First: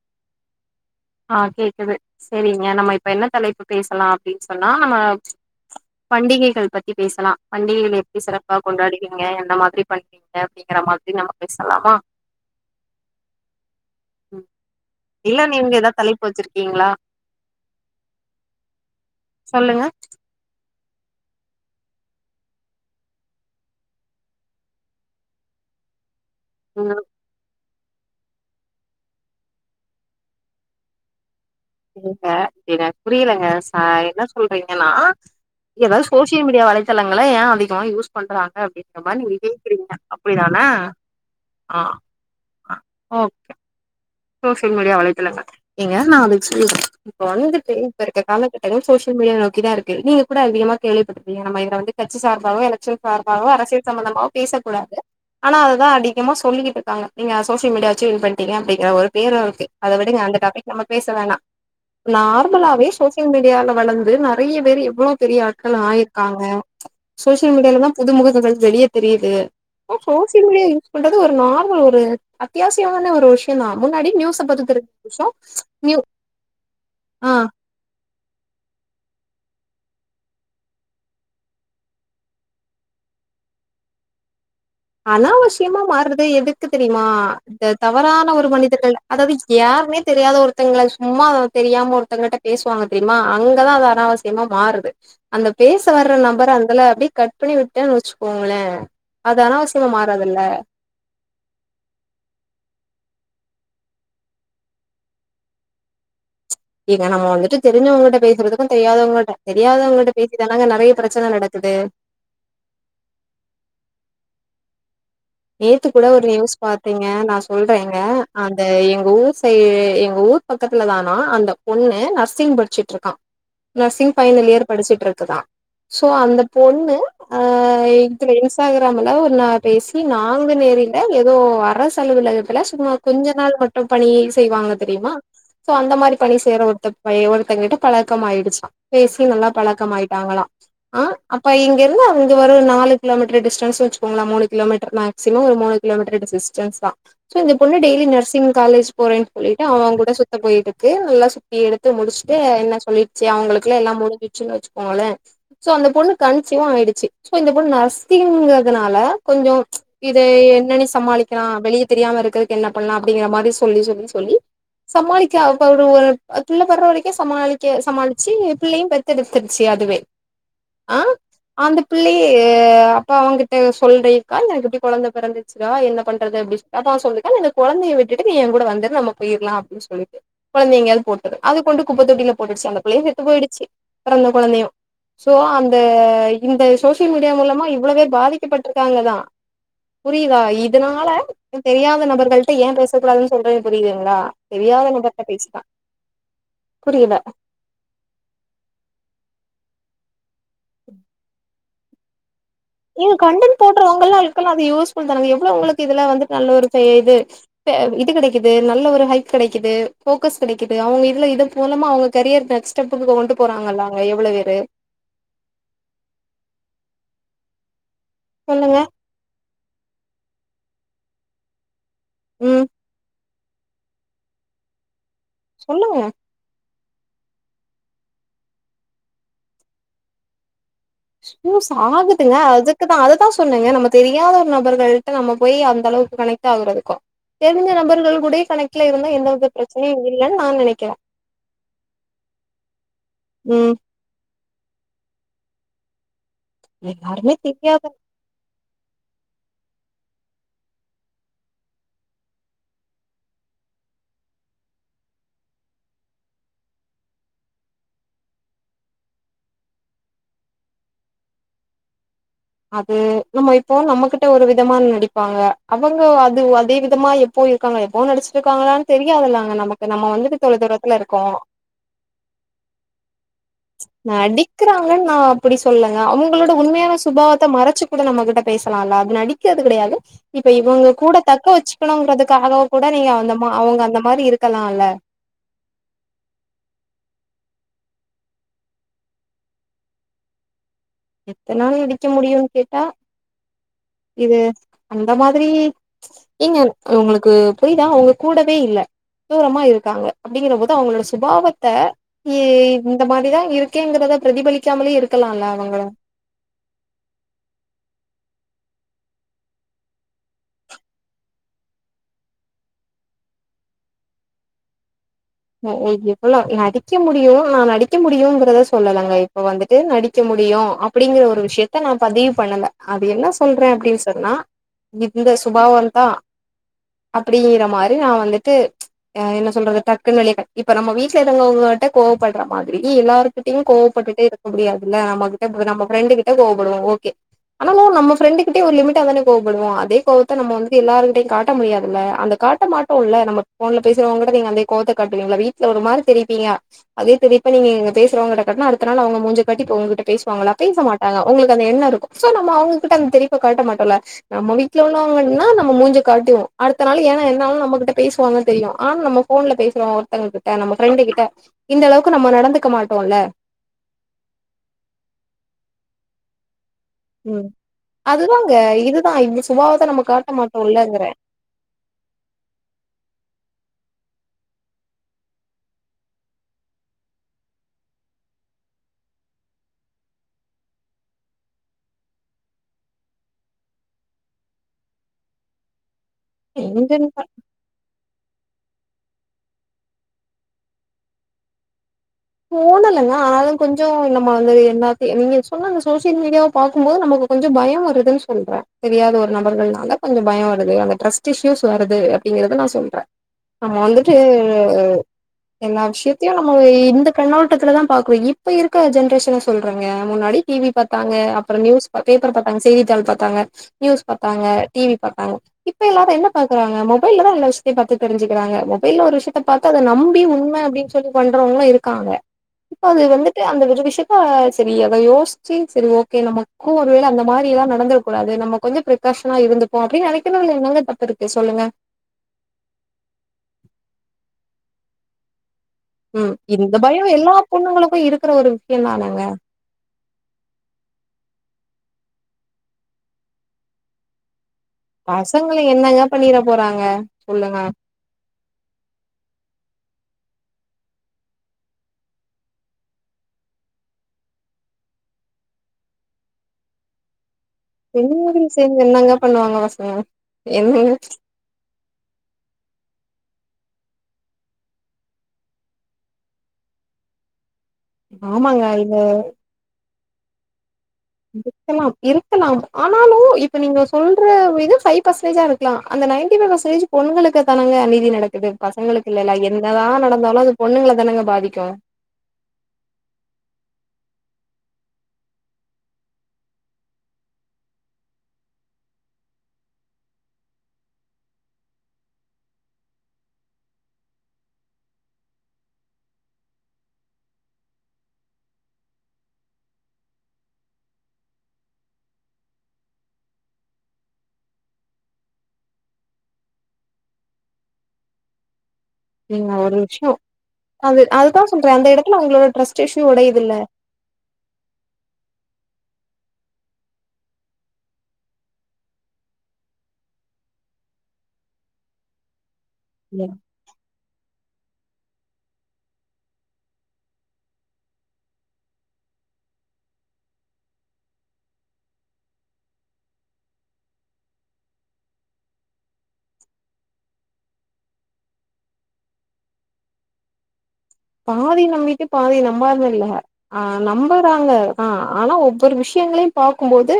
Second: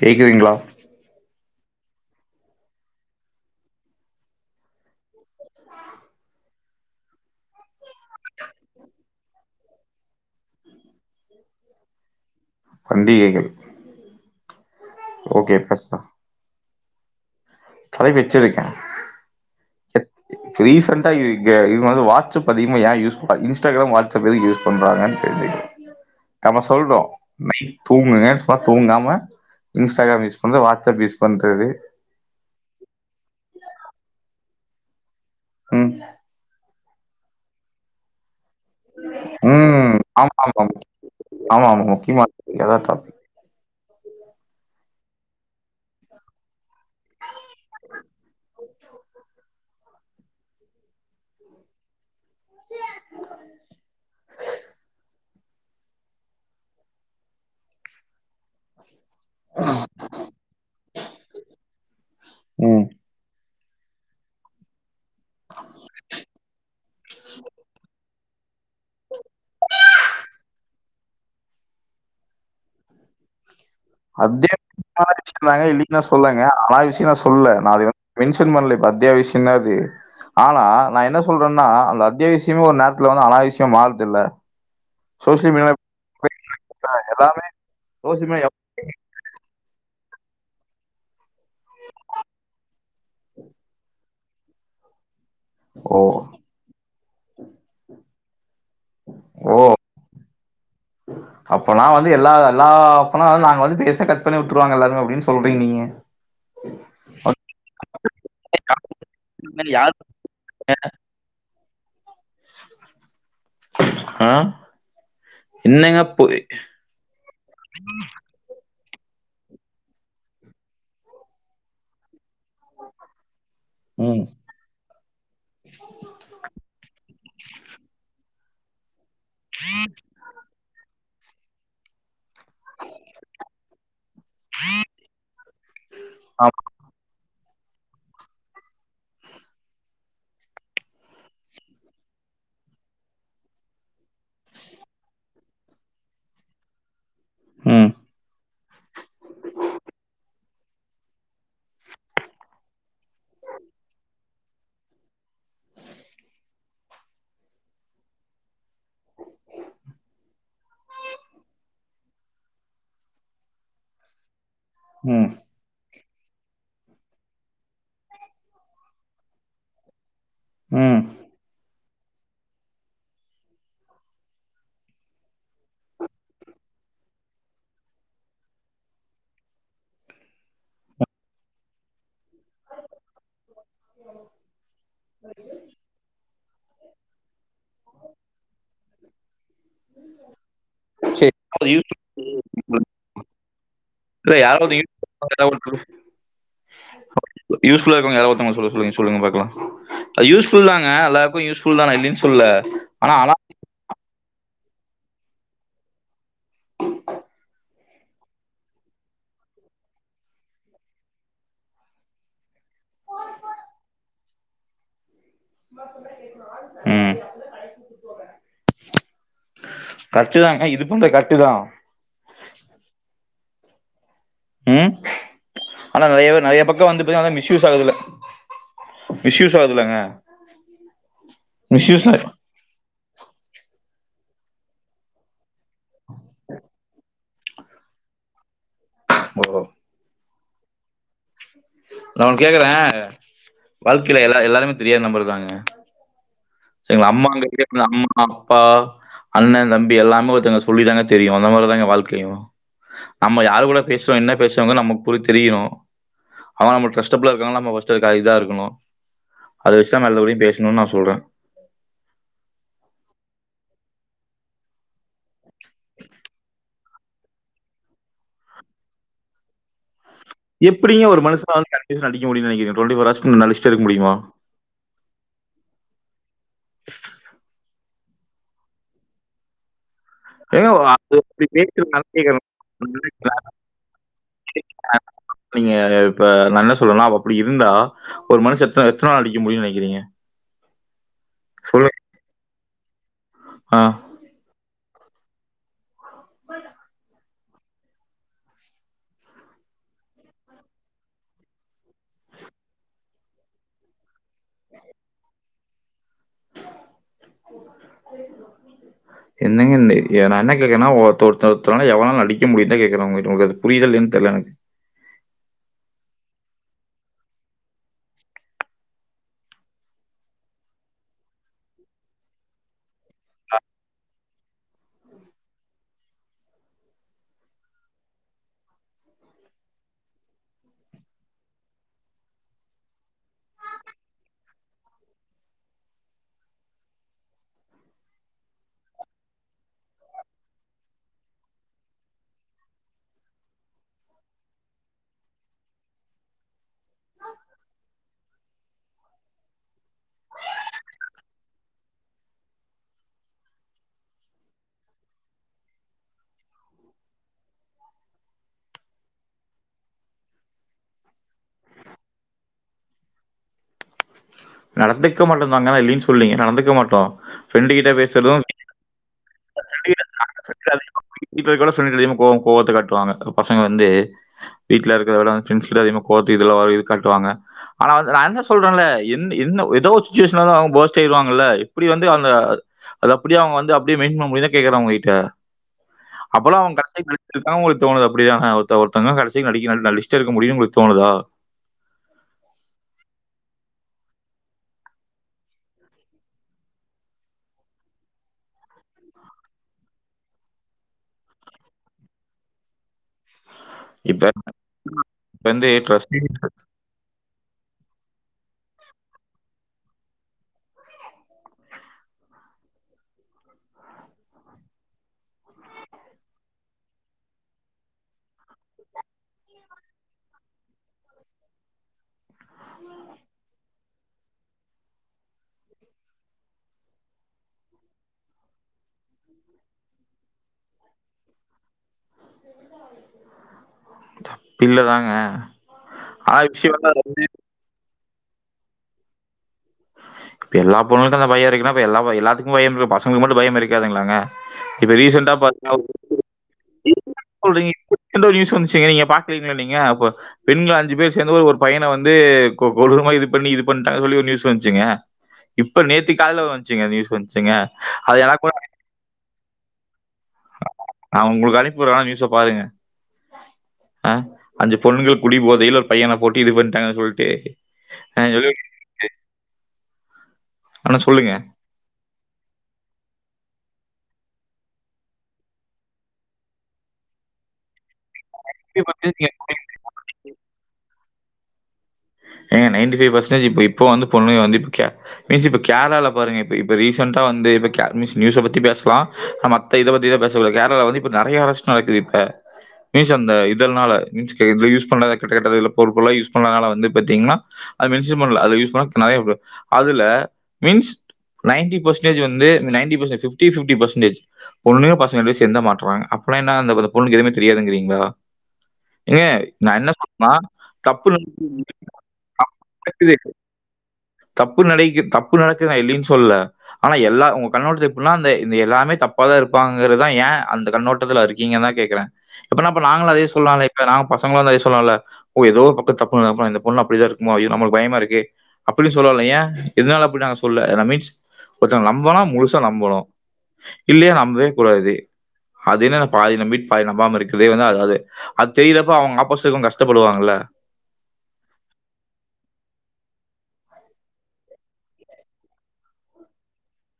கேக்குதுங்களா ஆ கேக்குது செரிங்க நம்ம இப்ப என்ன தலைப்பு பேசலா அப்டின்னு சொன்னா நம்ம பண்டிகைகள் பத்தி பேசலா, பண்டிகைகள் எப்டி சிறப்பா கொண்டாடுவீங்க எந்த மாதிரி பண்டி க அப்டிங்கிற மாதிரி நம்ம பேசலாமா பண்டிகைகள் ம் இல்ல ஓகே நீங்க ஏதா பேசலாம் தலைப்பு வச்சிருக்கீங்ளா? தலைப்பு வெச்சிருக்கே சொல்லுங்க ரீசெண்டா இங்க இவங்க வந்து வாடஸ்அப் அதிகமா ஏ யூஸ் ப இன்ஸ்டாக்ராம் வாடஸ்அப் எதுக்கு யூஸ் பண்றாங்கனு தெரிஞ்சுக்க நம்ம சொல்றோ ம். நைட் தூங்குங்க சும்மா தூங்காம இன்ஸ்டாக்ராம் யூஸ் பண்றது வாட்ஸ்அப் யூஸ் பண்றது செரிங்க எனக் புரியலங்க ச என்ன சொல்றீங்கன்னா ம் ஏதாவது சோசியல் மீடியா வலை தளங்கள ஏ அதிகமா யூஸ் பண்றங்க அப்டின் இந்த மாரி நீங்க ம் கேக்றீங்க ஆமா அப்டிதான ஆமா ஆமா ஆமா ஆ முக்கியமான ஆ அதான் டாபிக் ஓகே சோசியல் மீடியா வலைதளங்க நீங்க நா அத சொல்றே இப்ப வந்துட்டு இப்ப இருக்கற காலகட்டங்கள் சோசியல் மீடியா நோக்கிதா இருக்கு நீங்க கூட அதிகமா கேள்விப்பட்டுப்பிங்க நம்ம இத வந்து கட்சி சார்பாவு எலக்சல் சார்பாவு அரசியல் சம்பந்தமோ பேசக் கூடாது ஆனா அதாத அதிகமா சொல்லிட்டு இருக்காங்க நீங்க சோசியல் மீடியா வெச்சி இது பண்ணிட்டீங்க அப்டிங்கற ஒரு பேரு இருக்கு அத விடுங்க அந்த டாப்பிக் நம்ம பேச வேணா ம் நார்மலாவே சோசியல் சோசியல் மீடியாவால வளர்ந்து நெறைய பேர் எவ்ளோ பெரிய ஆட்கள் ஆயிருக்காங்க சோசியல் மீடியாலதா புது முகங்கள் வெளியே தெரியுது சோசியல் மீடியா யூஸ் பண்றது ஒரு நார்மல் ஒரு அத்தியாவசியமான ஒரு விஷியந்தா அத்தியா [inaudible] இல்லின்னு நியூ நா சொல்லங்க ஆனாவிஷியே நா ஆ சொல்ல நா மென்ஷன் பண்ல இப்ப அத்தியாவசியந்தா அது ஆனா நா என்ன சொல்றேன்னா அந்த அத்தியாவிசயமே ஒரு நேரத்துல வந்து அனாவிசயமாதுல்ல அனாவிசியமா மாறுறது எதுக்கு தெரியுமா எல்லாமே இந்த சோசியல் தவறான ஒரு மீடியா மனிதர்கள் அதாவது யாருனே தெரியாத ஒருத்தங்கள சும்மா தெரியாம ஒருத்தங்கிட்ட பேசுவாங்க தெரியுமா அங்கதா அது அனாவசியமா மாறுது அந்த பேச ஓ! வர நம்பர அந்தால அப்டியே கட் பண்ணி விட்டேன்னு வெச்சுக்கோங்களே அது அனாவசி மாறதுல்ல அப்போல வந்து எல்லா எல்லா அப்பன நாங்க வந்து பேச கட் பண்ணி விட்டுருவாங்க எல்லாரு அப்டின்னு சொல்றீங்க நீங்க இல்லங்க நம்ம வந்துட்டு தெரிஞ்சவங்கிட்ட பேசுறதுக்கு தெரியாதவங்கிட்ட தெரியாதவங்கட்ட பேசிதானங்க நெறைய பிரச் ச்சன நடக்குது ஆ நேத்து என்னங்க கூட ஒரு போய் நியூஸ் பாத் தேங்க நா சொல்றேங்க அந்த எங்க ஊர் சைடு எங்க ஊர் பக்கத்துல தானா அந்த பொண்ணு நர்சிங் படிச்சிட்டு இருக்கா நர்சிங் ம். பைனல் இயர் படிச்சிட்டு இருக்குதா சோ அந்த பொண்ணு ஆ இதுல இன்ஸ்டாகிராம்ல ஒரு நாள் பேசி நாங்கு நேரில ஏதோ அரசு அலுவலக த்துல சும்மா கொஞ்ச நாள் மட்டு பணியை செய்வாங்க தெரியுமா சோ அந்த மாரி பணி ஆமா. சேர ஒருத்த ஒருத்தங்ககிட்ட பழக்கம் ஆயிடுச்சா பேசி நல்லா பழக்கம் ஆயிட்டாங்களா ஆ அப்ப இங்க இருந்து அங்க ஒரு நாலு கிலோமீட்டர் டிஸ்டன்ஸ் வெச்சுக்கோங்களா மூனு கிலோமீட்டர் மேக்சிமம் ஒரு மூணு கிலோமீட்டர் டிஸ்டன்ஸ்தா சோ அந்த பொண்ணு ம். டெய்லி நர்சிங் காலேஜ் போறேன்னு சொல்லிட்டு அவன் கூட சுத்த போயிருக்கு நல்லா சுத்தி எடுத்து முடிச்சுட்டு என்ன சொல்லி ச்சு அவங்களுக்குல்லா எல்லா முடிஞ்சுச்சுன்னு வெச்சுக்கோங்களே சோ அந்த பொண்ணு கன்சிவு ஆயிடுச்சு சோ இந்த பொண்ணு நர்சிங்கிறதுனால கொஞ்சோ இத என்னன்னு சமாளிக்கலா வெளியே தெரியாம இருக்கிறதுக்கு என்ன பண்லா அப்டிங்கிற மாரி சொல்லி சொல்லி சொல்லி ம். சமாளிக்கா [unintelligible] பிள்ள பெற்ற வரைக்கு சமாளிக்க சமாளிச்சு பிள்ளையு பெத்தெடுத்துடுச்சு அதுவே ஆ ம் அந்த பிள்ளையே அப்ப அவங்கிட்ட சொல்லி எனக்கு இப்ப கொழந்த பெறந்துச்சுட்டுடா என்ன பண்றது அப்டி அப்ப அவ சொல்லிருக்கா இந்த கொழந்தைய விட்டு நீ ஏ கூட வந்துடு நம்ம போயிடலா சொினு சொல்லிட்டு கொழந்தைய எங்கையாவது போட்டுறு அது கொண்டு குப்ப தொட்டில போட்டுச்சு அந்த பிள்ளையே செத்து போயிடுச்சு பெறந்த கொழந்தையு சோ அந்த இந்த சோசியல் மீடியா மூலமா இவ்ளோ பேர் பாதிக்கப்பட்டிருக்காங்கதா புரியுதா இதனால சரி. யாராவது தெரியாத நபர்களிட்ட ஏ பேசக் கூடாதுன்னு சொல்றேனு புரியுதுங்களா இல்ல யாராவது தெரியாத நபர்ட்ட பேசிதா யூஸ்ஃபுல்லா இருக்குவங்க யாராவது ஒருத்தங்க சொல்ல சொல்லுங்க சொல்லுங்க பாக்கலா அது யூஸ்ஃபுல் தாங்க எல்லாருக்கு யூஸ்ஃபுல் தா நா இல்லனு சொல்ல ஆனா ஏங்க ஆனா கண்டன் போடறவங்கள்ளா இருக்கலா அது யூஸ்ஃபுல் தானங்க எவ்ளோ உங்களுக்கு இதுல வந்துட்டு நல்ல ஒரு பேஜு இப்ப இது கிடைக்குது நல்ல ஒரு ஹைப் கெடைக்குது போக்கஸ் கிடைக்குது அவங்க இதுல இது மூலமா அவங்க கரியர் நெக்ஸ் ஸ்டேப்புக்குகிட்ட கொண்டு போறாங்கல்லா அவ்ங்க எவ்வளவேரு ம் சொல்லுங்க கரட்டு தாங்க இது ப இந்த கரட்டு தா ம் ம் சொல்லுங்க ஆனா நெறைய பே நெறைய பக் இப்ப வந்து பாத்து ஆனா மிஸ்யூஸ் ஆகறதில்ல மிஸ்யூஸ் ஆகுதுலங்க ஷூஸ் ஆகுதுங்க அதுக் குதா அதுதா சொன்ன எ நம்ம தெரியாத ஒரு நபர்களிட்ட நம்ம போய் அந்த அளவுக்கு கனெக்ட் ஆகுறதுக்கு தெரிஞ்ச நபர்கள் கூடேயே கணெக்ட்ல இருந்தா எந்த வித ஓ பிரச்சனையு இல்லன்னு நா நெனைக்கிற நா ஒன்னு கேக்குற ம் வாழ்க்கையில எல்ல எல்லாருமே தெரியாதா நம்பர் தாங்க செரிங்களா அம்மா எல்லாருமே தெரியாத [unintelligible] அம்மா அப்பா அண்ணன் தம்பி எல்லாமே ஒருத்தவங்க சொல்லி தாங்க தெரியு அந்த மாதிரிதாங்க வாழ்க்கையு நம்ம யாரு கூட பேசுறோ என்ன பேசுவோன்றது நமக்கு புரி தெரியு அவ நமக்கு டரஸ்டப்பில்லா இருக்காங்கனா நம்ப ஃபர்ஸ்ட் இதுக்க இதா இருக்கன்னு அத வச்ச தா நல்லபடிய பேசணுனு நா சொல்லற அது நம்ம இப்போ நம்மகிட்ட ஒரு விதமான நடிப்பாங்க அவங்க அது அதே விதமா எப் போ இருக்காங்க எப்பவு நடிச்சிருக்காங்களான்னு தெரியாததுல்லாங்க நமக்கு நம்ம வந்துட்டு தொலை தூரத்துல எப்டிங்க ஒரு இருக்கோ மனுஷனால கண்டினுயூஸா நடிக்க முடியுன்னு நெனைக்கிறீங்க டுவென்டி ஃபோர் ஹவர்ஸ் நடிச்சிட்டே இருக்க முடியமா க்கறாங்கன்னு நா அப்டி சொல்லுலங்க அவங்களோட உண்மையான சுபாவ ச்சு கூட நம்மகிட்ட பேசலால்ல அது நடிக்கிறது கெடையாது இப்ப ஏங்க இவங்க அது கூட அப்படி தக்க மேய்ச்சல் கேக்குறேன். வச்சுக்கணுங்கதுக்காக கூட நீங்க அந்த அவங்க அந்த மாரி இருக்கலால்ல நீங்க இப்ப நா என்ன சொல்றேன்னா அவ அப்டி இருந்தா ஒரு மனுஷ எத்தன எத்தன நாள் நடிக்க முடியுனு நெனைக்கிறீங்க எத்தனாலு சொல்லுங்க. நடிக்க முடியுன்னு கேட்டா ஆ. இது அந்த மாதிரி ஏங்க உங்களுக்கு புரிதா அவங்க கூடவே இல்ல தூரமா இருக்காங்க அப்டிங்கிற போது அவங்களோட சுபாவத்த இ இந்த மாதிரிதா இருக் கேங்கிறத பிரதிபலிக்காமலே இருக்கலால அவங்கள என்னங்க நா என்ன கேக்கறன்னா ஒருத்த ஒருத்த ஒருத்தனால எவ்ளவு நாள் நடிக்க முடியுந்தா கேட்குற உங்க கிட்ட உங்களது புரியத இல்லையானு தெரல எனக்கு ஓகே இப்பல்லா நடிக்க முடியு நா நடிக்க முடியங்கறத சொல்லலங்க இப்ப வந்துட்டு நடிக்க முடியு அப் அப்டிங்கிற ஒரு விஷயத்த நா பதிவு பண்ணல அது என்ன சொல்ற அப்டின்னு சொன்னா இந்த சுபாவந்த அப்டி நம்ம அருனா வந்துட்டு ஆ என்ன சொல்றது டக் குன்னு வெளிய காட்டி இப்ப நம்ம வீட்டுல இருக்கவங்கிட்ட கோவப்படுற மாதிரி எல்லாருகிட்டையு கோவப்பட்டுடே இருக் முடியாதுல்ல நம்ம கிட்ட நம்ம ஃப்ரெண்டு கிட்ட கோவப்படுவோ ஓகே ஆனாலு நம்ப ஃப்ரெண்டு கிட்டே ஒரு லிமிட் தானே கோவப்படுவோ அதே கோவத்தை நம்ம வந்து எல்லாரருகிட்டையு காட்ட முடியாதுல்ல அந்த கா ட்ட மாட்டோ இல்ல நம்ப ஃபோன்ல பேசுரோவங்க கிட்ட நீங்க அதே கோவத்த காட்டுவீங்களா வீட்டுல ஒரு மாரி தெரிப்பீங்க அதே தெரியப்பா நீங்க இங்க பேசறவங்க கிட்ட கட்டன்னா அடுத்த நாள் அவங்க மூஞ்ச காட்டி இப்ப உங்கிட்ட பேசுவாங்களா பேச மாட்டாங்க உங்களுக்கு அந்த எண்ண இருக்கு சோ நம்ம அவங்ககிட்ட அந்த தெரியப்ப கட்ட மாட்டோல நம்ம வீட்டுல உள்ளவாங்கன்னா நம்ம மூஞ்ச காட்டிவோ அடுத்த நாள் ஏ என்னாலு நம்மகிட்ட பேசுவாங்கன்னு தெரியும் ஆனா நம்ம ஃபோன்ல பேசுறோ ஒருத்தங்க கிட்ட நம்ம ஃப்ரெண்டு கிட்ட இந்தளவுக்கு நம்ம நடந்துக்க மாட்டோல்ல நடந்துக்க மாட்டோந்தாங்க நா இல்லைன் சொல்லீங்க நடந்துக்க மாட்டோ ம் அதுதாங்க இதுதா இந்த சுபாவத்தா நம்ம காட்ட மாட்டோல்லங்றே இப்ப இது கூட ஃப்ரெண்ட்ஸ் அதிகமா கோவம் கோவத்த காட்டுவாங்க பசங்க வந்து வீட்ல இருக்குறத விட ஃப்ரெண்ட்ஸ் கிட்ட அதிகமா கோவத்தல இதெல்லா இது காட்டுவாங்க ஆனா அது நா தா சொல்றன்ல எந் என்ன எதோ ஒரு சுச்சுவேஷன்ல்ல அவங்க போஸ்ட் ஆயடுவாங்கல்ல இப்டி வந்து அந்த அது அப்டியே அவங்க வந்து அப்டியே மெயின் பண்ண முடிதா கேக்குறா உங்க கிட்ட அப்பலா அவங்க க எங்கன்னு பா [unintelligible] தா உங்குளுக்கு தோணது அப்படிதான ஒருத்த ஒருத்தங்க கடைசி நடிக்கிற ஆளு நடிச்சிட்டே இருக்க முடியுன் உங்குளுக்கு தோணுதா தோணலங்க ஆனாலு கொஞ்சோ நம்ம வந்து என்னா தி நீங்க சொன்ன அந்த சோஷியல் மீடியாவ பாக்கும்போது நமக்கு கொஞ்சோ பயோ வருதுன் சொல்ற தெரியாத ஒரு நபர்கள்னால கொஞ்சோ பயோ வருது அந்த ட்ரஸ்ட் இஷ்யூஸ் வருது அப்டிங்கறத நா சொல்ற நம்ம வந்துட்டு இப்ப வந்து எல்லா ட்ரஸ்டிங் விஷயத்தையு நம்ம இந்த கண்ணோட்டத்துலதா பாக்கு இப்ப இருக்க ஜென்ரேஷன சொல்றங்க முன்னாடி டீவி பாத்தாங்க அப்றோ நியூஸ் ப பேப்பர் பாத்தாங்க செய்தித்தாள் பாத்தாங்க நியூஸ் பாத்தாங்க டீவி பாத்தாங்க இப்ப எல்லாரு என்ன பாக்குறாங்க மொபைல்லதா எல்லா விஷத்தயு பாத்து தெரிஞ்சிகிறாங்க மொபைல்ல ஒரு விஷ்யத்த பாத் து அத நம்பி உண்ம அப்டின் சொல்லி பண்றவங்களு இருக்காங்க இப்ப அது வந்துட்டு அந்த ஒரு விஷயத்த செரி அத யோசிச்சு செரி ஓகே நம்ப கு ஒரு வேள அந்த மாரி எல்லா நடந்துட கூடாது நம்ம கொஞ்சோ பிரிக்காஷனா இருந்துப்போ அப்டின்னு நெனைக்குறதுல என்னங்க தப்பு இருக்கு சொல்லுங்க தப்பில்லதாங்க ம் இந்த பயோ எல்லா பொண்ணுங்களுக்கு இருக்கு ற ஒரு விஷ்யந்தானங்க இப்ப எல்லா பொண்ணுங்களுக்கு அந்த பயோ இருக்குன்னா இப்ப எல்லா எல்லாத்துக்கு பயம் இருக்கு பசங்களுக்கு மட்டு பயம் இருக்காதுங்ளாங்க இப்ப ரீசெண்ட்டா பசங்கள பாத்தீ [inaudible] என்னங்க பண்ணிற போறாங்க சொல்லுங்க எந்த ஒரு நியூஸ் வந்துச்சுங்க நீங்க பாக்குலிங்களா நீங்க அப்ப பெண்கள் அஞ்சு பேர் சேந்து ஒரு பையன வந்து கொ கொடூரமா இது பண்ணி இது பண்ட்டாங்க சொல்லி ஒரு நியூஸ் வந்துச்சுங்க இப்ப நேத்து காலைல வந்துச்சுங்க நியூஸ் வந்துச்சுங்க அது எனக்கு பெண்கள் கூட சேந்து என்னங்க பண்ணுவாங்க பசங்கள என்னங்க நா உங்குளுக்கா ஒரு நாள் நியூஸ பாருங்க ஆ அந்த பொண்ணுங்க குடி போதைல ஒரு பையனை போட்டு இது பண்ட்டாங்கன்னு சொல்லிட்டு ஆ சொல்லி ஆமாங்க அத ஆனா சொல்லுங்க க்கலா இருக்கலாம் ஆனாலு இப்ப நீங்க சொல்ற இது ஃபை பர்சன்டேஜா இருக்கலா அந்த நைட்டி ஃபை பர்சன்டேஜ் பொண்களுக்கு தானங்க அநீதி நடக்குது பசங்களுக்கு இல்லல என்னதா நடந்தாலு அது பொண்ணுங்கள தானங்க பாதிக்கு ஏங்க நைன்டி ஃபைவ் பர்சன்டேஜ் இப்ப இப்போ வந்து பொண்ணுங்க வந்து இப்ப கே பேசி இப்ப கேரளால பாருங்க இப்ப இப்ப ரீசென்ட்டா வந்து இப்ப கே நியூஸ் நியூஸ பத்தி பேசலா நம இத பத்தி தா பேச கேரளால வந்து இப்ப நறைய அரெஸ்ட் நடக்குது இப்ப [unintelligible] அந்த இதனால ட்ரிங்க்ஸ் இது யூஸ் பண்றத கெட்ட கெட்ட போதை பொருள்லா யூஸ் பண்றனால வந்து பத்தீங்கன்னா அது மென்ஷன் பண்ல அத யூஸ் பண்ணா [unintelligible] அதுல மீன்ஸ் நைன்டி பர்சடேஜ் வந்து இந்த ninety percent fifty fifty percentage பொண்ணு பசங்க ரெண்டுபேரு சேந்துதா மாட்றாங்க அப்பனா என்னா அந்த பொண்ணுக்கு எதுமே தெரியாதுங்றீங்களா நீங்க ஒரு விஷ்யோ அது தப்பு அதுதா சொல்ற அந்த எடத்துல உங்களோட ட்ரெஸ்ட் இஷ்யூ நடக்குது உடையிதுல தப்பு நடிக்கி தப்பு நடக்குது நா இல்லைன் சொல்ல ஆனா எல்லா உங்க கண்ணோட்டத்துல எப்புன்னா அந்த இந்த எல்லாமே தப்பாதா இருப்பாங்கங்குறதா ஏன் அந்த கண்ணோட்டத்துல இருக் கீங்க தா கேக்குறே அப்பனா அப்ப நாங்களு அதே சொல்லால இப்ப நாங்க பசங்களு அதே சொல்லால ஓ ஏதோ பக்க தப்பு நடக்கு பொண்ணு அப்டிதா இருக்குமோ ஐயோ நம்மளுக்கு பயமா இருக்கு அப்டின் சொல்லலால ஏன் எதனால அப்டி நாங்க சொல்ல ஏனா மீன்ஸ் ஒருத்தங்கள நம்பனா முழுசா நம்பணு இல்லையா நம்பவே கூடாது அது என்னா அது பாதி நம்பிட்டு பாதி நம்பாம இருக்கறது வந்து அது அது தெரியறப்ப அவங்க ஆப்போசிட்ல இருக்கவங்க கஷ்டப்படுவாங்கல்ல பாதி நம்பிட்டு பாதி நம்பாம இல்ல ஆ நம்பறாங்க தா ஆனா ஒவ்வொரு விஷயங்களையு பார்க்கும்போது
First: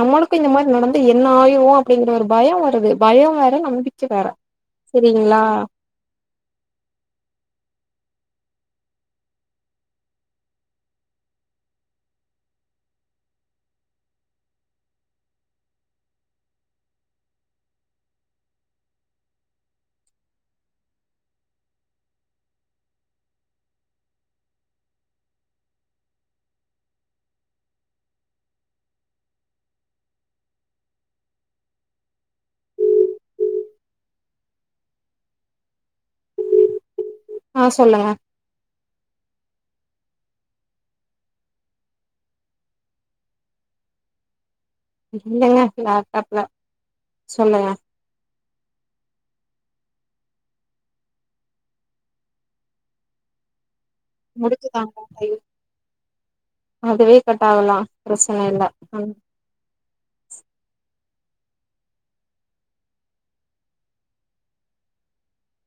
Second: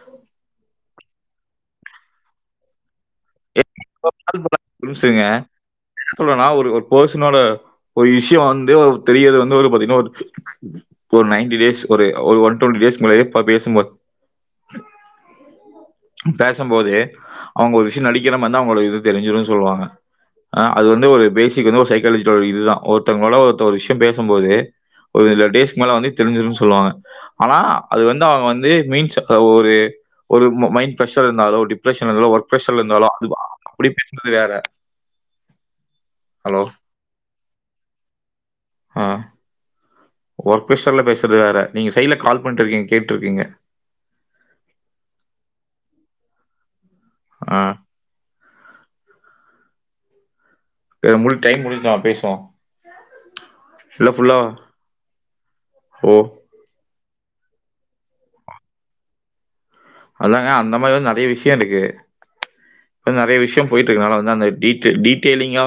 நம்மளுக்கு இந்த மாரி நடந்து என்ன ஆயிடுவோ அப்படிங்கற ஒரு பயம் வருது பயம் [inaudible] புரிஞ்சிங்க என்ன சொல்றனா ஒரு ஒரு பெர்சனோட ஒரு இஷ்யூ வந்து ஒரு பெரிய இது வந்து ஒரு பாத்தீங்னா ஒரு ஒரு நைன்டி டேஸ் ஒரு ஒன் டுவெண்டி டேஸ் முன்னாடியே பாத்து பேசும்போது பேசும்போதே அவங்க ஒரு விஷயம் நடிக்கிற மாரி இருந்தா அவங்களோட இது தெரிஞ்சிடு சொல்லுவாங்க ஆ அது வந்து ஒரு பேசிக் வந்து ஒரு சைக்காலஜி இதுதா ஒருத்தவங்களோட ஒருத்த ஒரு விஷயம் பேசும்போது ஒரு இந்த டேஸ்க்கு மேல வந்து தெரிஞ்சிடும்ன்னு சொல்வாங்க ஆனா அது வந்து அவங்க வந்து மீன்ஸ் ஒரு ஒரு மைன் ப்ரெஷர் இருந்தாலு டிப்ரஷன் இருந்தாலு ஒர்க் ப்ரஷர்ல இருந்தாலு அது அப்டி பேசுறது வேற ஹலோ ஆ சொல்லுங்க ஆ ஒர்க் ஃப்ரெஷர்ல பேசுறது வேற நீங்க சைடுல கால் பண்ணிட்டு இருக்கீங்க கேட் இருக்கீங்க இல்ல லேப்டாப்ல ஆ. சொல்லுங்க செரி முடிஞ் டைம் முடிச்சிட்டு வாங்க பேசுவோ இல்ல ஃபுல்லா முடிச்சுதாங்க ஓ அதுவே கட் ஆகலா பிரச்சன இல்ல அதாங்க அந்த மாரி வந்து நறைய விஷய இருக்கு இன்னு நறைய விஷய போயிட்டு இருக்கு அதனால வந்து அந்த ஃடீட்டு ஃடீட்டெய்லிங்கா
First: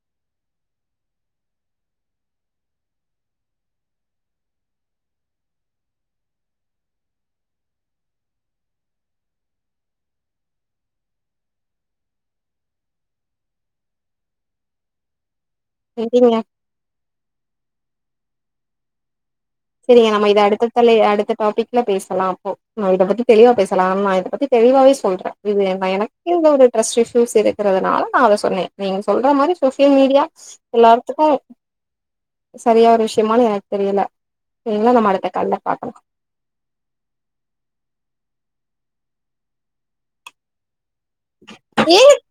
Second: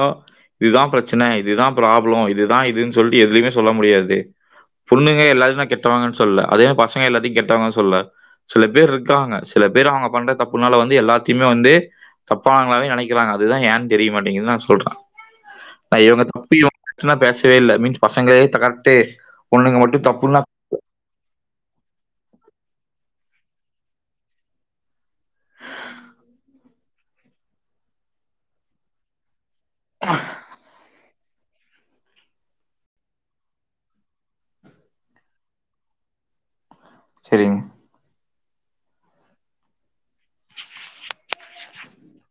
இதுதா பிரச்சன இதுதா ப்ராப்ளம் இதுதா இதுன் சொல்ட்டு எதுமே சொல்ல முடியாது பொண்ணுங்க எல்லாரு நா கெட்டவாங்கன்னு சொல்ல அதே பசங்க எல்லாத்தையு கெட்டவங்கனு சொல்ல சில பேரு இருக் காங்க சில பேர் அவங்க பண்ற தப்புனால வந்து எல்லாத்தையுமே வந்து தப்பானவங்களாவே நெனைக்கிறாங்க அதுதா ஏன்னு தெரியமாட்டேங்குது நா சொல்ற நா இவங்க செரிங்க தப்பு இவங்க கரக்ட்டுனலா பேசவே இல்ல மீன்ஸ் பசங்களே கரெக்டே செரிங்க நம்ம இத அடுத்த தல அடுத்த டாபிக்ல பேசலா அப்போ நா இதப் பத்தி தெளிவா பேசலா ஆ நா இதப்பத்தி தெளிவாவே சொல்ற இது எனக்கே இது ஒரு டிரஸ்ட் இஸ்யூஸ் இருக்கிறதுனால நா அத சொன்ன நீங்க சொல்ற மாரி சோசியல் மீடியா எல்லார்த்துக்கு சரியான ஒரு விஷயமானு எனக்கு தெரில செரிங்ளா நம்ம அடுத்த கால்ல பாக்கலா செரிங் ஏங்க